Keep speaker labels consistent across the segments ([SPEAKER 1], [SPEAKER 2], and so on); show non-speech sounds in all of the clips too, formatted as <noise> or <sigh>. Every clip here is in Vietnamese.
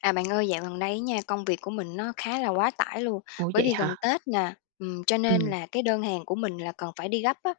[SPEAKER 1] À, bạn ơi, dạo gần đây nha, công việc của mình nó khá là quá tải luôn,
[SPEAKER 2] Ủa,
[SPEAKER 1] bởi
[SPEAKER 2] vậy
[SPEAKER 1] vì
[SPEAKER 2] hả?
[SPEAKER 1] gần Tết nè, cho nên
[SPEAKER 2] Ừm,
[SPEAKER 1] là cái đơn hàng của mình là cần phải đi gấp á,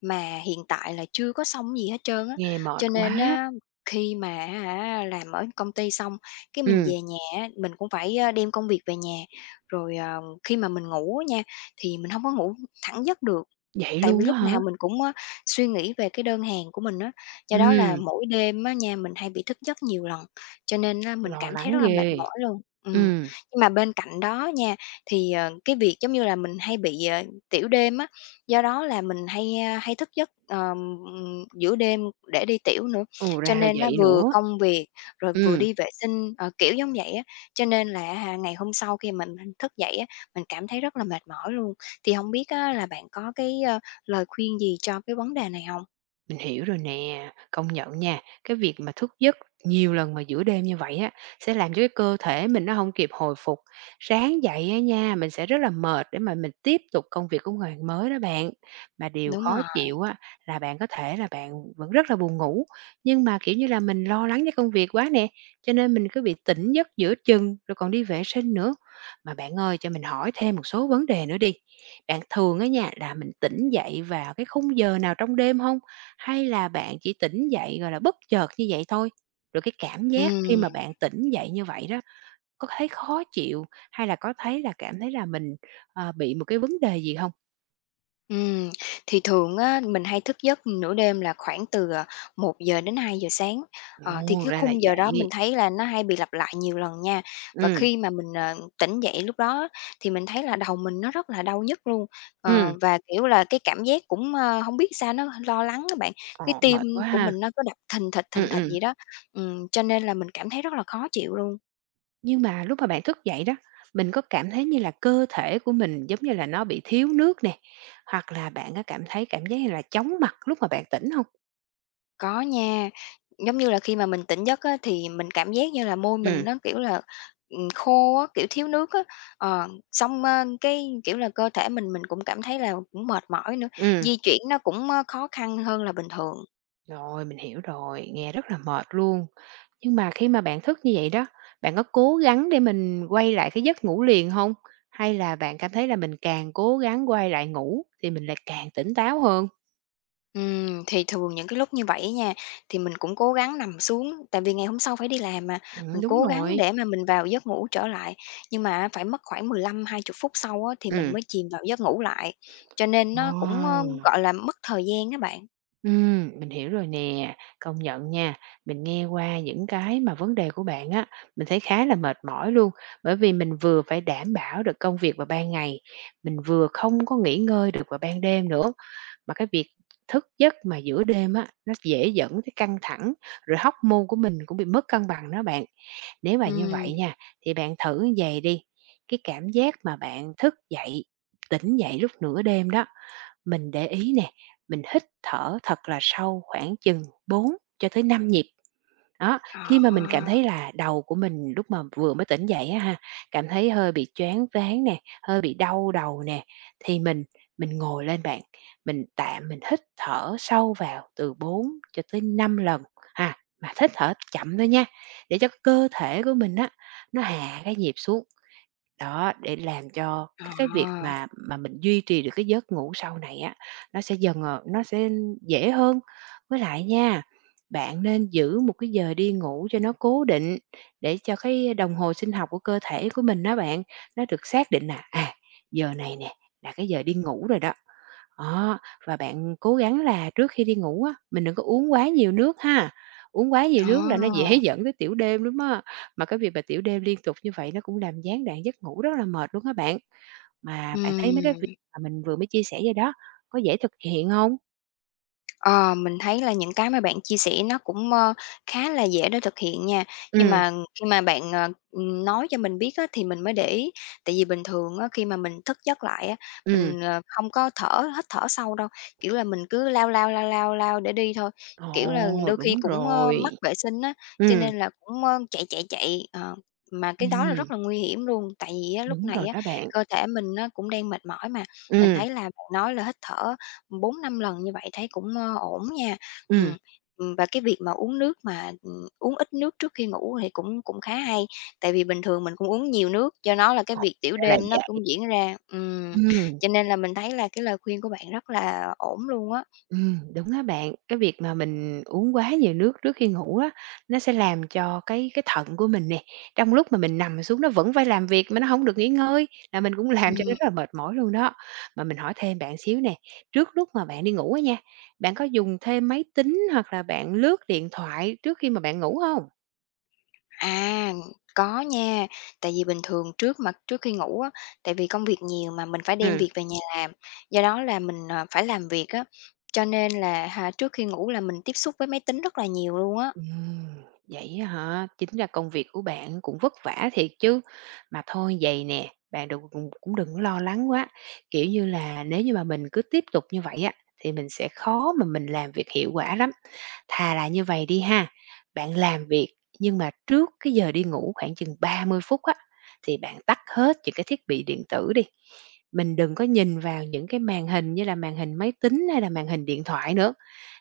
[SPEAKER 1] mà hiện tại là chưa có xong gì hết trơn á.
[SPEAKER 2] Nghe mệt
[SPEAKER 1] Cho nên
[SPEAKER 2] quá.
[SPEAKER 1] á, khi mà hả, làm ở công ty xong, cái mình
[SPEAKER 2] Ừm,
[SPEAKER 1] về nhà á, mình cũng phải, đem công việc về nhà, rồi, khi mà mình ngủ á nha, thì mình không có ngủ thẳng giấc được,
[SPEAKER 2] Vậy
[SPEAKER 1] tại vì
[SPEAKER 2] luôn á
[SPEAKER 1] lúc
[SPEAKER 2] hả?
[SPEAKER 1] nào mình cũng, á, suy nghĩ về cái đơn hàng của mình á, do đó là
[SPEAKER 2] Ừm,
[SPEAKER 1] mỗi đêm á nha, mình hay bị thức giấc nhiều lần. Cho nên á mình
[SPEAKER 2] Lo
[SPEAKER 1] cảm thấy
[SPEAKER 2] lắng
[SPEAKER 1] rất là mệt
[SPEAKER 2] ghê.
[SPEAKER 1] mỏi luôn.
[SPEAKER 2] Ừm,
[SPEAKER 1] Nhưng mà bên cạnh đó nha, thì, cái việc giống như là mình hay bị, tiểu đêm á, do đó là mình hay, hay thức giấc, giữa đêm để đi tiểu nữa.
[SPEAKER 2] ừ, Ồ
[SPEAKER 1] Cho
[SPEAKER 2] ra là
[SPEAKER 1] nên á
[SPEAKER 2] vậy
[SPEAKER 1] vừa
[SPEAKER 2] nữa.
[SPEAKER 1] công việc rồi vừa
[SPEAKER 2] Ừm.
[SPEAKER 1] đi vệ sinh, kiểu giống vậy á, cho nên là á ngày hôm sau khi mình thức dậy á, mình cảm thấy rất là mệt mỏi luôn. Thì không biết á là bạn có cái, lời khuyên gì cho cái vấn đề này không?
[SPEAKER 2] Mình hiểu rồi nè, công nhận nha, cái việc mà thức giấc nhiều lần mà giữa đêm như vậy á, sẽ làm cho cái cơ thể mình nó không kịp hồi phục. Sáng dậy á nha, mình sẽ rất là mệt để mà mình tiếp tục công việc của ngày mới đó bạn. Mà điều
[SPEAKER 1] Đúng
[SPEAKER 2] khó
[SPEAKER 1] rồi,
[SPEAKER 2] chịu á, là bạn có thể là bạn vẫn rất là buồn ngủ, nhưng mà, kiểu như là, mình lo lắng cho công việc quá nè, cho nên mình cứ bị tỉnh giấc giữa chừng, rồi còn đi vệ sinh nữa. Mà bạn ơi, cho mình hỏi thêm một số vấn đề nữa đi, bạn thường á nha, là mình tỉnh dậy vào cái khung giờ nào trong đêm không, hay là bạn chỉ tỉnh dậy, gọi là, bất chợt như vậy thôi? Rồi cái cảm giác khi
[SPEAKER 1] ừm.
[SPEAKER 2] mà bạn tỉnh dậy như vậy đó, có thấy khó chịu hay là có thấy là cảm thấy là mình, bị một cái vấn đề gì không?
[SPEAKER 1] Ừm, thì thường á, mình hay thức giấc nửa đêm là khoảng từ, 1 giờ đến 2 giờ sáng, thì
[SPEAKER 2] Ồ,
[SPEAKER 1] cái
[SPEAKER 2] ra là
[SPEAKER 1] khung giờ đó
[SPEAKER 2] vậy.
[SPEAKER 1] mình thấy là nó hay bị lặp lại nhiều lần nha. Và
[SPEAKER 2] Ừm,
[SPEAKER 1] khi mà mình, tỉnh dậy lúc đó thì mình thấy là đầu mình nó rất là đau nhức luôn,
[SPEAKER 2] ừm,
[SPEAKER 1] ờ, và, kiểu là, cái cảm giác cũng, hông biết sao nó lo lắng các bạn, cái
[SPEAKER 2] ồ,
[SPEAKER 1] tim
[SPEAKER 2] mệt quá
[SPEAKER 1] của
[SPEAKER 2] ha.
[SPEAKER 1] mình nó cứ đập
[SPEAKER 2] Ừm,
[SPEAKER 1] thình thịch
[SPEAKER 2] ừm.
[SPEAKER 1] gì đó, cho nên là mình cảm thấy rất là khó chịu luôn.
[SPEAKER 2] Nhưng mà lúc mà bạn thức dậy đó, mình có cảm thấy như là cơ thể của mình giống như là nó bị thiếu nước nè, hoặc là bạn có cảm thấy cảm giác như là chóng mặt lúc mà bạn tỉnh không?
[SPEAKER 1] Có nha, giống như là khi mà mình tỉnh giấc á, thì mình cảm giác như là môi
[SPEAKER 2] Ừm,
[SPEAKER 1] mình nó, kiểu là, khô á, kiểu, thiếu nước á. Ờ, xong, cái, kiểu là, cơ thể mình cũng cảm thấy là cũng mệt mỏi nữa,
[SPEAKER 2] ừm,
[SPEAKER 1] di chuyển nó cũng, khó khăn hơn là bình thường.
[SPEAKER 2] rồi, mình hiểu rồi, nghe rất là mệt luôn. Nhưng mà khi mà bạn thức như vậy đó, bạn có cố gắng để mình quay lại cái giấc ngủ liền hông? Hay là bạn cảm thấy là mình càng cố gắng quay lại ngủ thì mình lại càng tỉnh táo hơn?
[SPEAKER 1] Thì thường những cái lúc như vậy nha, thì mình cũng cố gắng nằm xuống, tại vì ngày hôm sau phải đi làm mà, mình
[SPEAKER 2] Đúng
[SPEAKER 1] cố gắng
[SPEAKER 2] rồi.
[SPEAKER 1] để mà mình vào giấc ngủ trở lại, nhưng mà phải mất khoảng 15 20 phút sau á, thì mình
[SPEAKER 2] Ừm.
[SPEAKER 1] mới chìm vào giấc ngủ lại, cho nên nó cũng,
[SPEAKER 2] Ờ,
[SPEAKER 1] gọi là, mất thời gian các bạn.
[SPEAKER 2] mình hiểu rồi nè. Công nhận nha, mình nghe qua những cái mà vấn đề của bạn á, mình thấy khá là mệt mỏi luôn, bởi vì mình vừa phải đảm bảo được công việc vào ban ngày, mình vừa không có nghỉ ngơi được vào ban đêm nữa. Mà cái việc thức giấc mà giữa đêm á, nó dễ dẫn tới căng thẳng, rồi hormone của mình cũng bị mất cân bằng đó bạn. Nếu mà như
[SPEAKER 1] Ừm,
[SPEAKER 2] vậy nha, thì bạn thử như vầy đi, cái cảm giác mà bạn thức dậy, tỉnh dậy lúc nửa đêm đó, mình để ý nè, mình hít thở thật là sâu khoảng chừng 4 cho tới 5 nhịp. Đó,
[SPEAKER 1] à,
[SPEAKER 2] khi mà mình cảm thấy là đầu của mình lúc mà vừa mới tỉnh dậy á ha, cảm thấy hơi bị choáng váng nè, hơi bị đau đầu nè, thì mình ngồi lên bạn, mình tạm mình hít thở sâu vào từ 4 cho tới 5 lần ha, mà hít thở chậm thôi nha, để cho cơ thể của mình á, nó hạ cái nhịp xuống. Đó, để làm cho cái việc
[SPEAKER 1] à,
[SPEAKER 2] mà mình duy trì được cái giấc ngủ sau này á, nó sẽ dần, nó sẽ dễ hơn. Với lại nha, bạn nên giữ một cái giờ đi ngủ cho nó cố định để cho cái đồng hồ sinh học của cơ thể của mình đó bạn, nó được xác định là, à, giờ này nè là cái giờ đi ngủ rồi đó. Đó, và bạn cố gắng là trước khi đi ngủ á, mình đừng có uống quá nhiều nước ha. Uống quá nhiều nước là nó dễ
[SPEAKER 1] à.
[SPEAKER 2] <laughs> dẫn tới tiểu đêm lắm á. Mà cái việc mà tiểu đêm liên tục như vậy nó cũng làm gián đoạn giấc ngủ rất là mệt luôn các bạn. Mà bạn thấy mấy cái việc
[SPEAKER 1] Ừm.
[SPEAKER 2] mà mình vừa mới chia sẻ vậy đó, có dễ thực hiện không?
[SPEAKER 1] Ờ, mình thấy là những cái mà bạn chia sẻ nó cũng, khá là dễ để thực hiện nha, nhưng
[SPEAKER 2] Ừm,
[SPEAKER 1] mà khi mà bạn, nói cho mình biết á thì mình mới để ý. Tại vì bình thường á khi mà mình thức giấc lại á,
[SPEAKER 2] ừm.
[SPEAKER 1] mình, không có thở hít thở sâu đâu, kiểu là, mình cứ lao lao, lao lao, lao để đi thôi, kiểu là,
[SPEAKER 2] Ồ,
[SPEAKER 1] đôi khi
[SPEAKER 2] đúng
[SPEAKER 1] cũng,
[SPEAKER 2] rồi.
[SPEAKER 1] mắc vệ sinh á, cho
[SPEAKER 2] Ừm,
[SPEAKER 1] nên là cũng, chạy, mà cái đó là
[SPEAKER 2] ừm,
[SPEAKER 1] rất là nguy hiểm luôn. Tại vì á lúc
[SPEAKER 2] đúng rồi
[SPEAKER 1] này á
[SPEAKER 2] đó bạn.
[SPEAKER 1] cơ thể mình nó cũng đang mệt mỏi mà, mình
[SPEAKER 2] Ừm,
[SPEAKER 1] thấy là bạn nói là hít thở bốn năm lần như vậy thấy cũng, ổn nha.
[SPEAKER 2] ừm.
[SPEAKER 1] Ừm, và cái việc mà uống nước mà, uống ít nước trước khi ngủ thì cũng cũng khá hay, tại vì bình thường mình cũng uống nhiều nước, do nó là cái
[SPEAKER 2] Ồ,
[SPEAKER 1] việc tiểu
[SPEAKER 2] ra là
[SPEAKER 1] đêm nó
[SPEAKER 2] vậy.
[SPEAKER 1] cũng diễn ra.
[SPEAKER 2] Ừm.
[SPEAKER 1] Cho nên là mình thấy là cái lời khuyên của bạn rất là ổn luôn á.
[SPEAKER 2] Đúng á bạn. Cái việc mà mình uống quá nhiều nước trước khi ngủ á, nó sẽ làm cho cái thận của mình nè, trong lúc mà mình nằm xuống nó vẫn phải làm việc mà nó hổng được nghỉ ngơi, là mình cũng <laughs> làm cho nó
[SPEAKER 1] Ừm,
[SPEAKER 2] rất là mệt mỏi luôn đó. Mà mình hỏi thêm bạn xíu nè, trước lúc mà bạn đi ngủ á nha, bạn có dùng thêm máy tính hoặc là bạn lướt điện thoại trước khi mà bạn ngủ hông?
[SPEAKER 1] à, có nha, tại vì bình thường trước khi ngủ á, tại vì công việc nhiều mà mình phải đem
[SPEAKER 2] Ừm.
[SPEAKER 1] việc về nhà làm, do đó là mình, phải làm việc á, cho nên là ha, trước khi ngủ là mình tiếp xúc với máy tính rất là nhiều luôn á.
[SPEAKER 2] Ừm, vậy á hả? Chính ra công việc của bạn cũng vất vả thiệt chứ. Mà thôi vậy nè, bạn đừng cũng cũng đừng có lo lắng quá. Kiểu như là, nếu như mà mình cứ tiếp tục như vậy á, thì mình sẽ khó mà mình làm việc hiệu quả lắm. Thà là như vậy đi ha, bạn làm việc nhưng mà trước cái giờ đi ngủ khoảng chừng 30 phút á, thì bạn tắt hết những cái thiết bị điện tử đi. Mình đừng có nhìn vào những cái màn hình như là màn hình máy tính hay là màn hình điện thoại nữa.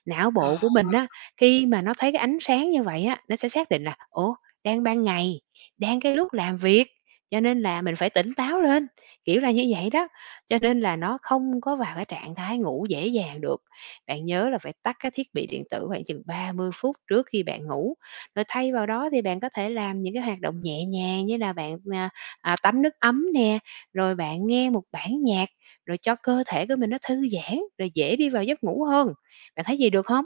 [SPEAKER 2] Não
[SPEAKER 1] Ờ.
[SPEAKER 2] bộ của mình á, khi mà nó thấy cái ánh sáng như vậy á, nó sẽ xác định là "Ủa, đang ban ngày, đang cái lúc làm việc, cho nên là mình phải tỉnh táo lên", kiểu là như vậy đó. Cho nên là nó không có vào cái trạng thái ngủ dễ dàng được. Bạn nhớ là phải tắt các thiết bị điện tử khoảng chừng 30 phút trước khi bạn ngủ, rồi thay vào đó thì bạn có thể làm những cái hoạt động nhẹ nhàng như là bạn, tắm nước ấm nè, rồi bạn nghe một bản nhạc, rồi cho cơ thể của mình nó thư giãn, rồi dễ đi vào giấc ngủ hơn. Bạn thấy gì được không?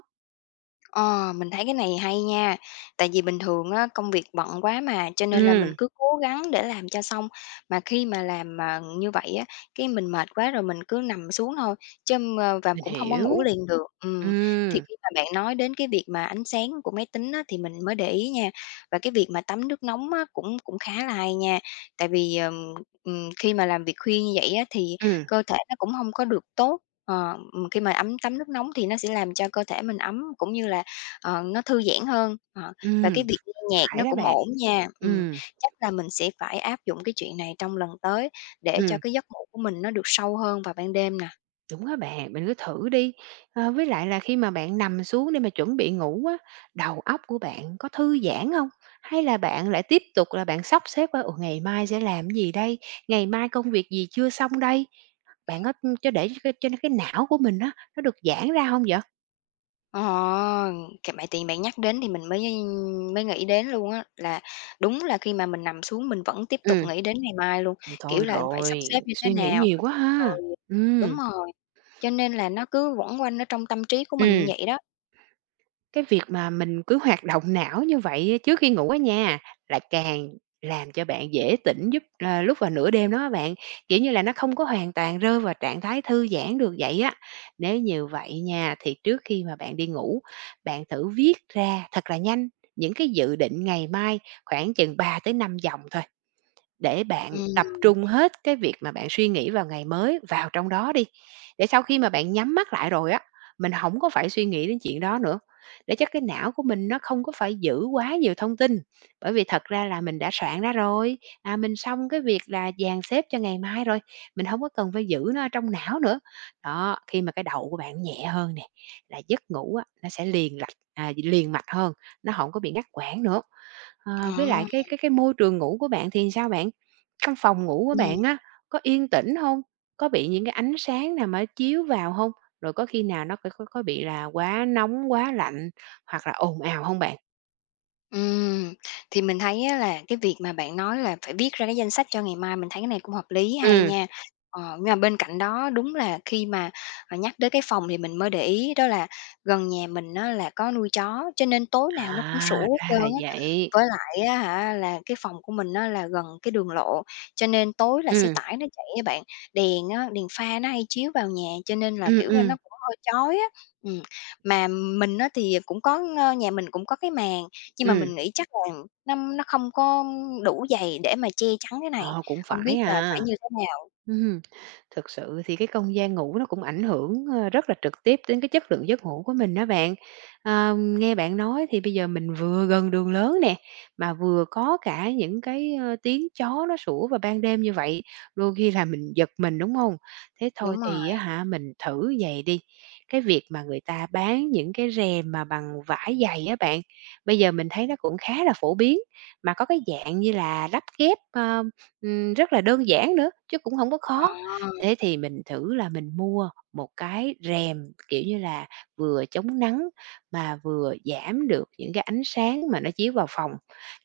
[SPEAKER 1] Ờ, mình thấy cái này hay nha. Tại vì bình thường á, công việc bận quá mà, cho nên là mình
[SPEAKER 2] Ừm,
[SPEAKER 1] cứ cố gắng để làm cho xong. Mà khi mà làm mà như vậy á, cái mình mệt quá rồi mình cứ nằm xuống thôi, chứ, và
[SPEAKER 2] mình
[SPEAKER 1] cũng không có
[SPEAKER 2] hiểu.
[SPEAKER 1] ngủ liền được. Thì
[SPEAKER 2] Ừm,
[SPEAKER 1] khi mà bạn nói đến cái việc mà ánh sáng của máy tính á, thì mình mới để ý nha. Và cái việc mà tắm nước nóng á, cũng cũng khá là hay nha. Tại vì, khi mà làm việc khuya như vậy á, thì
[SPEAKER 2] ừm,
[SPEAKER 1] cơ thể nó cũng không có được tốt. Ờ, khi mà ấm tắm nước nóng thì nó sẽ làm cho cơ thể mình ấm, cũng như là Ờ, nó thư giãn hơn, và
[SPEAKER 2] ừm,
[SPEAKER 1] cái việc nghe nhạc
[SPEAKER 2] phải
[SPEAKER 1] nó
[SPEAKER 2] đó
[SPEAKER 1] cũng
[SPEAKER 2] bạn.
[SPEAKER 1] ổn nha.
[SPEAKER 2] Ừm,
[SPEAKER 1] Chắc là mình sẽ phải áp dụng cái chuyện này trong lần tới để cho
[SPEAKER 2] ừm.
[SPEAKER 1] cái giấc ngủ của mình nó được sâu hơn vào ban đêm nè.
[SPEAKER 2] Đúng á bạn, mình cứ thử đi. Ờ, với lại là khi mà bạn nằm xuống để mà chuẩn bị ngủ á, đầu óc của bạn có thư giãn không? Hay là bạn lại tiếp tục là bạn sắp xếp qua, ừ, ngày mai sẽ làm gì đây? Ngày mai công việc gì chưa xong đây? Bạn có cho để cho cái não của mình á, nó được giãn ra không vậy?
[SPEAKER 1] Ờ, c bạn tiền bạn nhắc đến thì mình mới mới nghĩ đến luôn á, là đúng là khi mà mình nằm xuống mình vẫn tiếp tục
[SPEAKER 2] Ừm,
[SPEAKER 1] nghĩ đến ngày mai luôn, kiểu
[SPEAKER 2] thôi
[SPEAKER 1] là, phải sắp
[SPEAKER 2] rồi,
[SPEAKER 1] xếp như thế
[SPEAKER 2] suy nghĩ
[SPEAKER 1] nào,
[SPEAKER 2] nhiều quá ha.
[SPEAKER 1] rồi
[SPEAKER 2] Ừm,
[SPEAKER 1] đúng rồi, cho nên là nó cứ quẩn quanh ở trong tâm trí của mình
[SPEAKER 2] ừ
[SPEAKER 1] như vậy đó.
[SPEAKER 2] Cái việc mà mình cứ hoạt động não như vậy á trước khi ngủ á nha, là càng làm cho bạn dễ tỉnh giúp là lúc vào nửa đêm đó á bạn, kiểu như là, nó không có hoàn toàn rơi vào trạng thái thư giãn được vậy á. Nếu như vậy nha, thì trước khi mà bạn đi ngủ, bạn thử viết ra thật là nhanh những cái dự định ngày mai khoảng chừng 3 tới 5 dòng thôi. Để bạn tập
[SPEAKER 1] Ừm,
[SPEAKER 2] trung hết cái việc mà bạn suy nghĩ vào ngày mới vào trong đó đi, để sau khi mà bạn nhắm mắt lại rồi á, mình không có phải suy nghĩ đến chuyện đó nữa, để cho cái não của mình nó không có phải giữ quá nhiều thông tin. Bởi vì thật ra là mình đã soạn ra rồi, à, mình xong cái việc là dàn xếp cho ngày mai rồi, mình không có cần phải giữ nó ở trong não nữa. Đó, khi mà cái đầu của bạn nhẹ hơn nè, là giấc ngủ á, nó sẽ liền lạch à, liền mạch hơn, nó không có bị ngắt quãng nữa.
[SPEAKER 1] ờ,
[SPEAKER 2] Ờ, với lại cái môi trường ngủ của bạn thì sao bạn? Trong phòng ngủ của
[SPEAKER 1] ừm.
[SPEAKER 2] bạn á, có yên tĩnh hông? Có bị những cái ánh sáng nào mà nó chiếu vào hông? Rồi có khi nào nó có bị là quá nóng, quá lạnh hoặc là ồn ào hông bạn?
[SPEAKER 1] Ừm, thì mình thấy á là cái việc mà bạn nói là phải viết ra cái danh sách cho ngày mai, mình thấy cái này cũng hợp lý, hay
[SPEAKER 2] Ừm,
[SPEAKER 1] nha. Ờ, nhưng mà bên cạnh đó đúng là khi mà, nhắc tới cái phòng thì mình mới để ý đó là gần nhà mình nó là có nuôi chó, cho nên tối nào nó cũng
[SPEAKER 2] à,
[SPEAKER 1] sủa hết
[SPEAKER 2] ra
[SPEAKER 1] trơn
[SPEAKER 2] là
[SPEAKER 1] á.
[SPEAKER 2] vậy.
[SPEAKER 1] Với lại á hả, là cái phòng của mình nó là gần cái đường lộ, cho nên tối là xe
[SPEAKER 2] Ừm,
[SPEAKER 1] tải nó chạy á bạn, đèn á, đèn pha nó hay chiếu vào nhà, cho nên là,
[SPEAKER 2] ừm,
[SPEAKER 1] kiểu là,
[SPEAKER 2] ừm,
[SPEAKER 1] nó cũng hơi chói á. Ừm, mà mình á thì cũng có, nhà mình cũng có cái màn, nhưng mà
[SPEAKER 2] ừm.
[SPEAKER 1] mình nghĩ chắc là nó không có đủ dày để mà che chắn cái này,
[SPEAKER 2] Ờ, cũng
[SPEAKER 1] hông biết
[SPEAKER 2] phải
[SPEAKER 1] là
[SPEAKER 2] à.
[SPEAKER 1] phải như thế nào?
[SPEAKER 2] Ừm, thực sự thì cái không gian ngủ nó cũng ảnh hưởng, rất là trực tiếp đến cái chất lượng giấc ngủ của mình đó bạn. Ờ, nghe bạn nói thì bây giờ mình vừa gần đường lớn nè, mà vừa có cả những cái, tiếng chó nó sủa vào ban đêm như vậy, đôi khi là mình giật mình, đúng không? Thế
[SPEAKER 1] Đúng
[SPEAKER 2] thôi thì á
[SPEAKER 1] rồi,
[SPEAKER 2] hả, mình thử vầy đi, cái việc mà người ta bán những cái rèm mà bằng vải dày á bạn, bây giờ mình thấy nó cũng khá là phổ biến, mà có cái dạng như là lắp ghép, rất là đơn giản nữa, chứ cũng không có khó.
[SPEAKER 1] ờ,
[SPEAKER 2] Thế thì mình thử là mình mua một cái rèm, kiểu như là, vừa chống nắng mà vừa giảm được những cái ánh sáng mà nó chiếu vào phòng.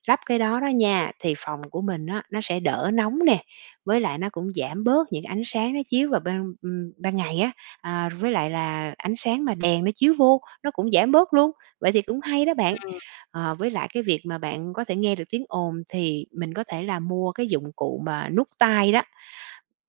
[SPEAKER 2] Lắp cái đó đó nha, thì phòng của mình á, nó sẽ đỡ nóng nè, với lại nó cũng giảm bớt những ánh sáng nó chiếu vào ban ban ngày á, à, với lại là ánh sáng mà đèn nó chiếu vô, nó cũng giảm bớt luôn. Vậy thì cũng hay đó bạn.
[SPEAKER 1] ừm,
[SPEAKER 2] Ờ, với lại cái việc mà bạn có thể nghe được tiếng ồn thì mình có thể là mua cái dụng cụ mà nút tai đó.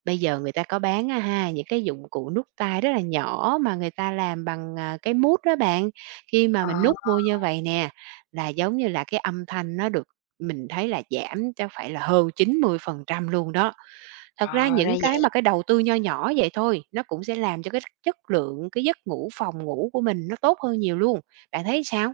[SPEAKER 2] Bây giờ người ta có bán á ha, những cái dụng cụ nút tai rất là nhỏ mà người ta làm bằng, à, cái mút đó bạn. Khi mà
[SPEAKER 1] ờ,
[SPEAKER 2] mình nút vô như vậy nè, là giống như là cái âm thanh nó được mình thấy là giảm cho phải là hơn 90% luôn đó. Thật ra
[SPEAKER 1] ờ, ra
[SPEAKER 2] những cái mà
[SPEAKER 1] vậy.
[SPEAKER 2] cái đầu tư nho nhỏ vậy thôi, nó cũng sẽ làm cho cái chất lượng cái giấc ngủ, phòng ngủ của mình nó tốt hơn nhiều luôn. Bạn thấy sao?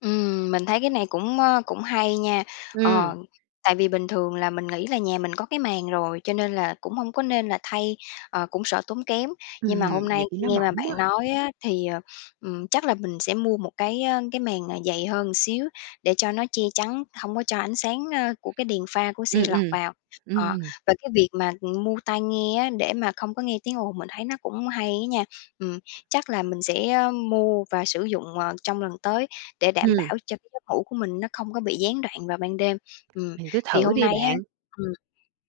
[SPEAKER 1] Mình thấy cái này cũng, cũng hay nha.
[SPEAKER 2] ừ
[SPEAKER 1] Ờ, tại vì bình thường là mình nghĩ là nhà mình có cái màn rồi, cho nên là cũng không có nên là thay, cũng sợ tốn kém. Nhưng mà hôm
[SPEAKER 2] Nhiều
[SPEAKER 1] nay
[SPEAKER 2] khi
[SPEAKER 1] khi
[SPEAKER 2] nó
[SPEAKER 1] nghe mà
[SPEAKER 2] mỏng
[SPEAKER 1] bạn
[SPEAKER 2] á.
[SPEAKER 1] nói á, thì, chắc là mình sẽ mua một cái, cái màn, dày hơn xíu để cho nó che chắn, không có cho ánh sáng, của cái đèn pha của xe
[SPEAKER 2] Ừm,
[SPEAKER 1] lọt
[SPEAKER 2] ừm.
[SPEAKER 1] vào. Ờ,
[SPEAKER 2] Ừm,
[SPEAKER 1] và cái việc mà, mua tai nghe á, để mà không có nghe tiếng ồn mình thấy nó cũng hay á nha. Ừm, chắc là mình sẽ, mua và sử dụng, trong lần tới. Để đảm
[SPEAKER 2] ừm,
[SPEAKER 1] bảo cho cái giấc ngủ của mình nó không có bị gián đoạn vào ban đêm. Ừm,
[SPEAKER 2] mình cứ
[SPEAKER 1] thì
[SPEAKER 2] thử
[SPEAKER 1] hôm
[SPEAKER 2] đi
[SPEAKER 1] nay á
[SPEAKER 2] bạn.
[SPEAKER 1] ừm,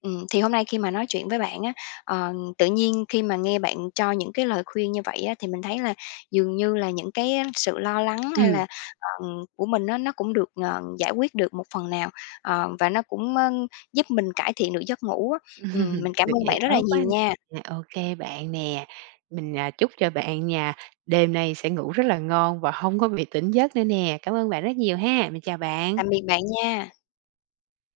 [SPEAKER 1] thì hôm nay khi mà nói chuyện với bạn á, ờ, tự nhiên khi mà nghe bạn cho những cái lời khuyên như vậy á, thì mình thấy là dường như là những cái sự lo lắng hay
[SPEAKER 2] Ừm,
[SPEAKER 1] là, ờ, của mình á, nó cũng được, giải quyết được một phần nào, và nó cũng, giúp mình cải thiện được giấc ngủ á. Mình
[SPEAKER 2] <laughs>
[SPEAKER 1] cảm
[SPEAKER 2] được
[SPEAKER 1] ơn
[SPEAKER 2] vậy
[SPEAKER 1] bạn rất là
[SPEAKER 2] tốt quá
[SPEAKER 1] nhiều
[SPEAKER 2] nè.
[SPEAKER 1] nha.
[SPEAKER 2] À, Ô kê bạn nè, mình, à, chúc cho bạn nha, đêm nay sẽ ngủ rất là ngon và hông có bị tỉnh giấc nữa nè. Cảm ơn bạn rất nhiều ha. Mình chào bạn.
[SPEAKER 1] Tạm biệt bạn nha.